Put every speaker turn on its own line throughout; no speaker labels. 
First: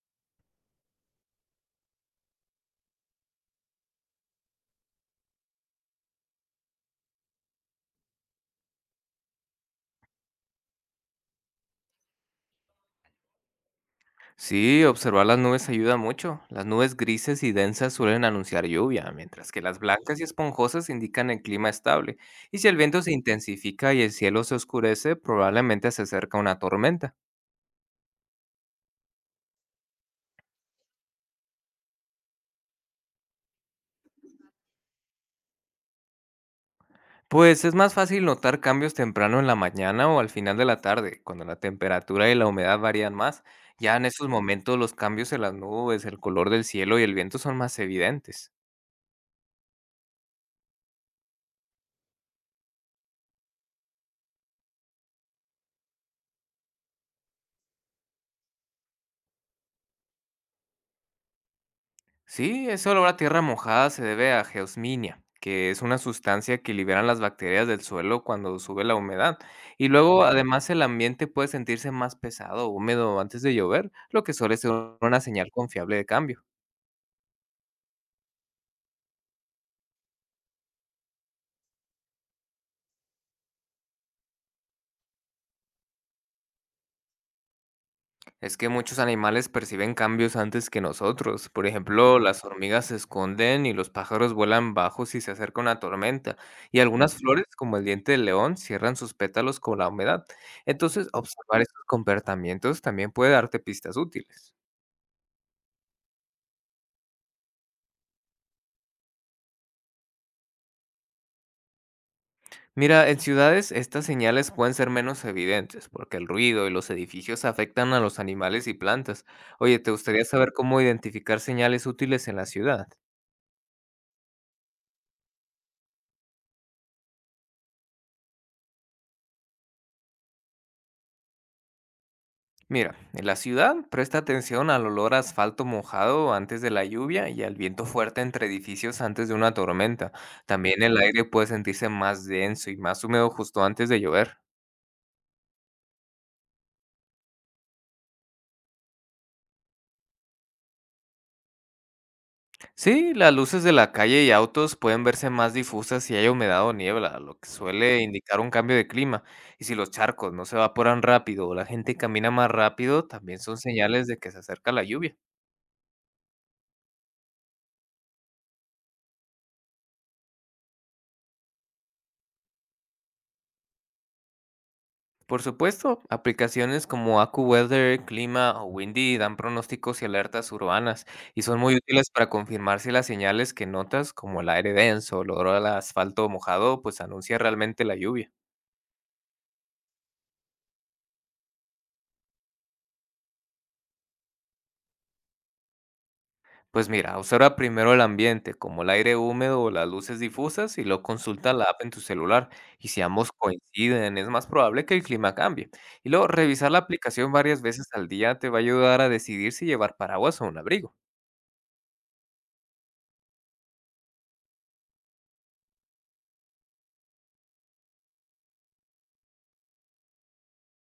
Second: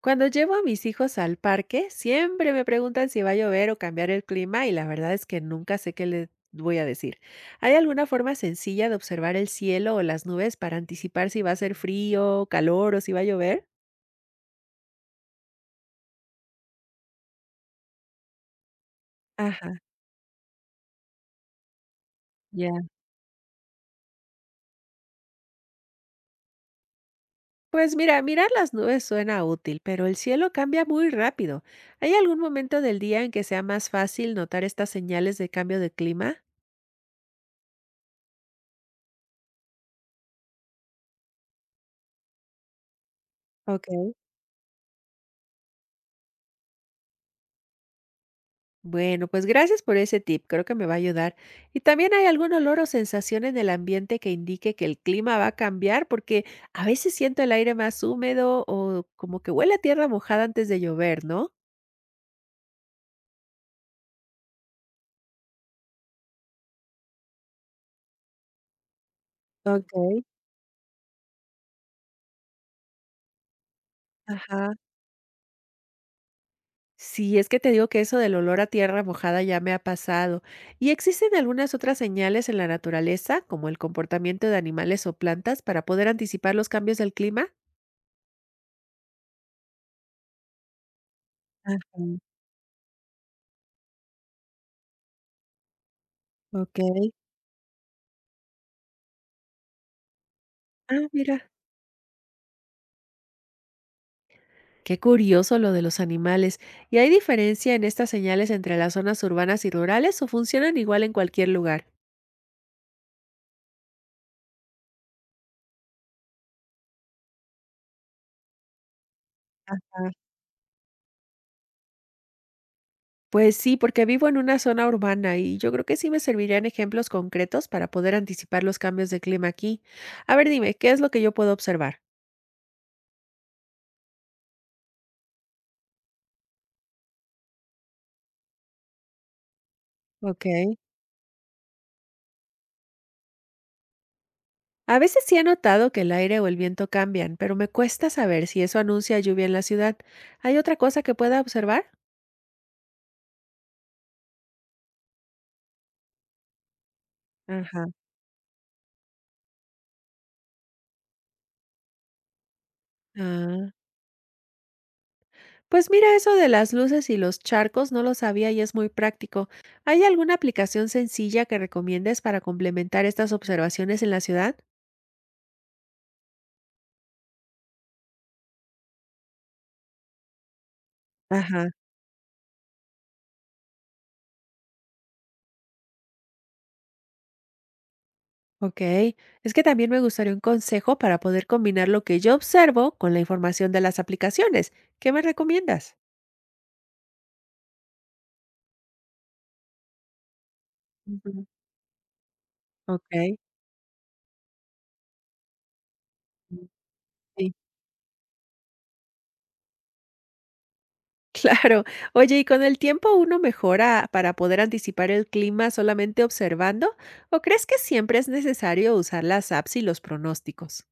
Cuando llevo a mis hijos al parque, siempre me preguntan si va a llover o cambiar el clima y la verdad es que nunca sé qué les voy a decir. ¿Hay alguna forma sencilla de observar el cielo o las nubes para anticipar si va a ser frío, calor o si va a llover?
Sí, observar las nubes ayuda mucho. Las nubes grises y densas suelen anunciar lluvia, mientras que
Ajá,
las blancas y esponjosas indican el clima estable. Y si el
ya.
viento se intensifica y el cielo se oscurece, probablemente se acerca una tormenta.
Pues mira, mirar las nubes suena útil, pero el cielo cambia muy rápido. ¿Hay algún momento del día en que sea más fácil notar estas señales de cambio de clima?
Pues es más fácil notar cambios temprano en la mañana o al final de la tarde, cuando la temperatura y la humedad varían más. Ya en
Ok.
esos momentos los cambios en las nubes, el color del cielo y el viento son más evidentes.
Bueno, pues gracias por ese tip, creo que me va a ayudar. Y también hay algún olor o sensación en el ambiente que indique que el clima va a cambiar, porque a veces siento el aire más húmedo o como que huele a tierra mojada antes de llover, ¿no?
Sí, ese olor a tierra mojada se debe a geosminia, que es una sustancia que liberan las bacterias del suelo cuando sube la humedad. Y luego,
Ok.
Además, el ambiente puede sentirse más pesado o húmedo antes de llover, lo que suele ser
Ajá.
una señal confiable de cambio.
Sí, es que te digo que eso del olor a tierra mojada ya me ha pasado. ¿Y existen algunas otras señales en la naturaleza, como el comportamiento de animales o plantas, para poder anticipar los cambios del clima?
Es que muchos animales perciben cambios antes que nosotros. Por
Ajá.
ejemplo, las hormigas se esconden y los pájaros vuelan bajo si se acerca una tormenta.
Ok.
Y algunas flores, como el diente del león, cierran sus pétalos con la humedad.
Ah,
Entonces,
mira.
observar estos comportamientos también puede darte pistas útiles.
Qué curioso lo de los animales. ¿Y hay diferencia en estas señales entre las zonas urbanas y rurales o funcionan igual en cualquier lugar?
Mira, en ciudades estas señales pueden ser menos evidentes porque el ruido y los edificios afectan a los animales y plantas. Oye, ¿te
Ah,
gustaría saber cómo identificar señales útiles en la ciudad?
pues sí, porque vivo en una zona urbana y yo creo que sí me servirían ejemplos concretos para poder anticipar los cambios de clima aquí. A ver, dime, ¿qué es lo que yo puedo observar?
Mira, en la ciudad presta atención al olor a asfalto mojado antes de la lluvia y al viento fuerte entre edificios antes de una tormenta.
Ok.
También el aire puede sentirse más denso y más húmedo justo antes de llover.
A veces sí he notado que el aire o el viento cambian, pero me cuesta saber si eso anuncia lluvia en la ciudad. ¿Hay otra cosa que pueda observar?
Sí, las luces de la calle y autos pueden verse más difusas si hay humedad o niebla, lo que
Ajá.
suele indicar un cambio de clima. Y si los charcos no se evaporan rápido o la gente camina más rápido, también son señales de que se acerca la lluvia.
Pues mira, eso de las luces y los charcos no lo sabía y es muy práctico. ¿Hay alguna aplicación sencilla que recomiendes para complementar estas observaciones en la ciudad?
Por supuesto, aplicaciones como AccuWeather, Clima o Windy dan pronósticos y alertas urbanas y son
Ajá,
muy útiles para confirmar si las señales que notas, como el aire denso o el olor al asfalto mojado, pues anuncia realmente la lluvia.
ok. Es que también me gustaría un consejo para poder combinar lo que yo observo con la información de las aplicaciones. ¿Qué me recomiendas?
Pues mira, observa primero el ambiente, como el aire húmedo o las luces difusas, y lo
Ujú,
consulta la app en tu celular. Y si ambos
ok.
coinciden, es más probable que el clima cambie. Y luego
mm,
revisar la aplicación
Sí.
varias veces al día te va a ayudar a decidir si llevar paraguas o un abrigo.
Claro. Oye, ¿y con el tiempo uno mejora para poder anticipar el clima solamente observando? ¿O crees que siempre es necesario usar las apps y los pronósticos?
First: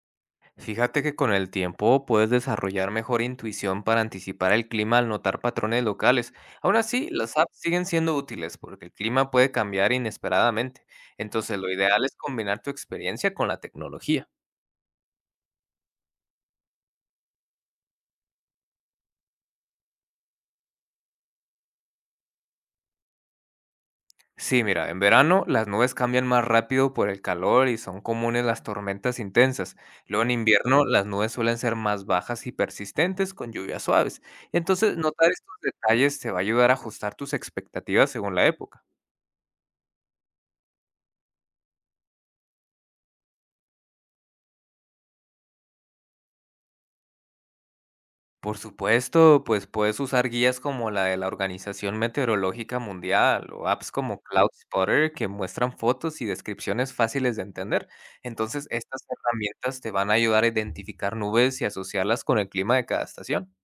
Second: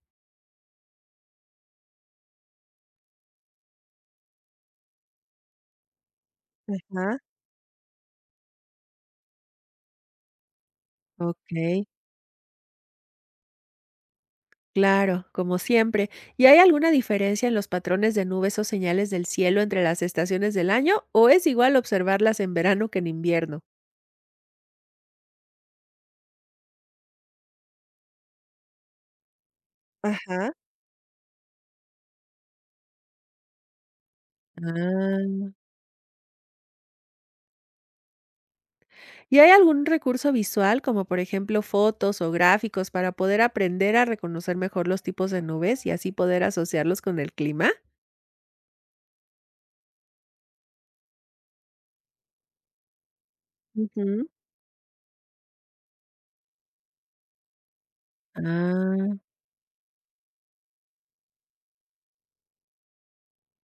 Fíjate que con el tiempo puedes desarrollar mejor intuición para anticipar el clima al notar patrones locales. Aún así,
Ajá.
las apps siguen siendo útiles porque el clima puede cambiar inesperadamente. Entonces, lo
Okey,
ideal es combinar tu experiencia con la tecnología.
claro, como siempre. ¿Y hay alguna diferencia en los patrones de nubes o señales del cielo entre las estaciones del año, o es igual observarlas en verano que en invierno?
Sí, mira, en verano las nubes cambian más rápido por el calor y son comunes las tormentas intensas. Luego en
Ajá.
invierno las nubes suelen ser más bajas y persistentes con lluvias suaves. Entonces, notar
Ah,
estos detalles te va a ayudar a ajustar tus expectativas según la época.
¿y hay algún recurso visual, como por ejemplo fotos o gráficos, para poder aprender a reconocer mejor los tipos de nubes y así poder asociarlos con el clima?
Por supuesto, pues puedes usar guías como la de la Organización Meteorológica Mundial o apps como
Ujú.
CloudSpotter que muestran fotos y descripciones fáciles de entender. Entonces, estas
Ah.
herramientas te van a ayudar a identificar nubes y asociarlas con el clima de cada estación.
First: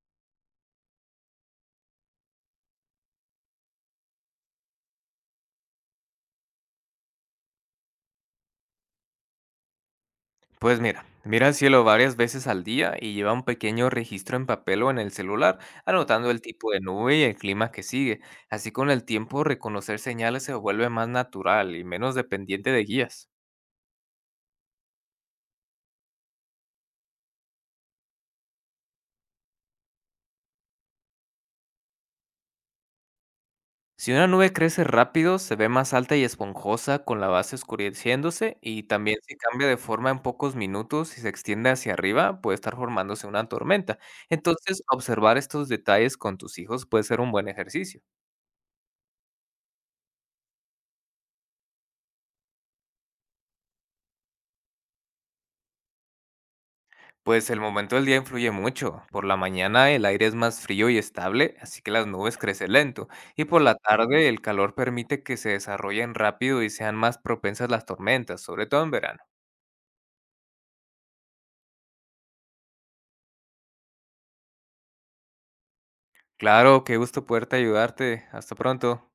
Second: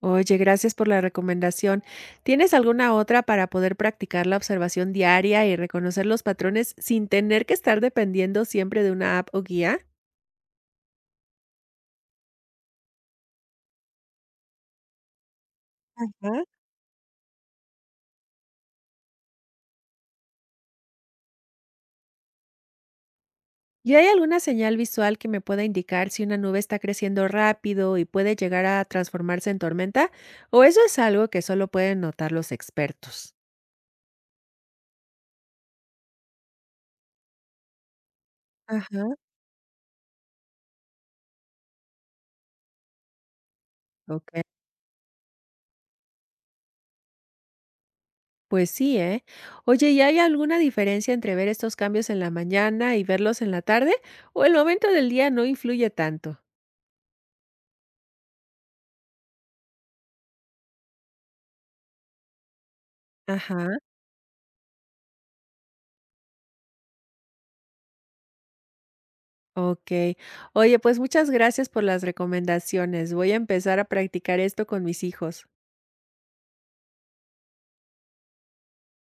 Oye, gracias por la recomendación. ¿Tienes alguna otra para poder practicar la observación diaria y reconocer los patrones sin tener que estar dependiendo siempre de una app o guía?
Pues mira, el cielo varias veces al día y lleva un pequeño registro en papel o en el celular, anotando el
Ajá.
tipo de nube y el clima que sigue. Así con el tiempo reconocer señales se vuelve más natural y menos dependiente de guías.
¿Y hay alguna señal visual que me pueda indicar si una nube está creciendo rápido y puede llegar a transformarse en tormenta? ¿O eso es algo que solo pueden notar los expertos?
Si una nube crece rápido, se ve más alta y esponjosa, con la base oscureciéndose, y
Ajá.
también si cambia de forma en pocos minutos y se extiende hacia arriba, puede estar formándose una tormenta.
Ok,
Entonces, observar estos detalles con tus hijos puede ser un buen ejercicio.
pues sí, ¿eh? Oye, ¿y hay alguna diferencia entre ver estos cambios en la mañana y verlos en la tarde? ¿O el momento del día no influye tanto?
Pues el momento del día influye mucho. Por la mañana el aire es más frío y estable, así que las nubes crecen lento, y por la
Ajá,
tarde el calor permite que se desarrollen rápido y sean más propensas las tormentas, sobre todo en verano.
okey. Oye, pues muchas gracias por las recomendaciones. Voy a empezar a practicar esto con mis hijos.
Claro, qué gusto poderte ayudarte. Hasta pronto.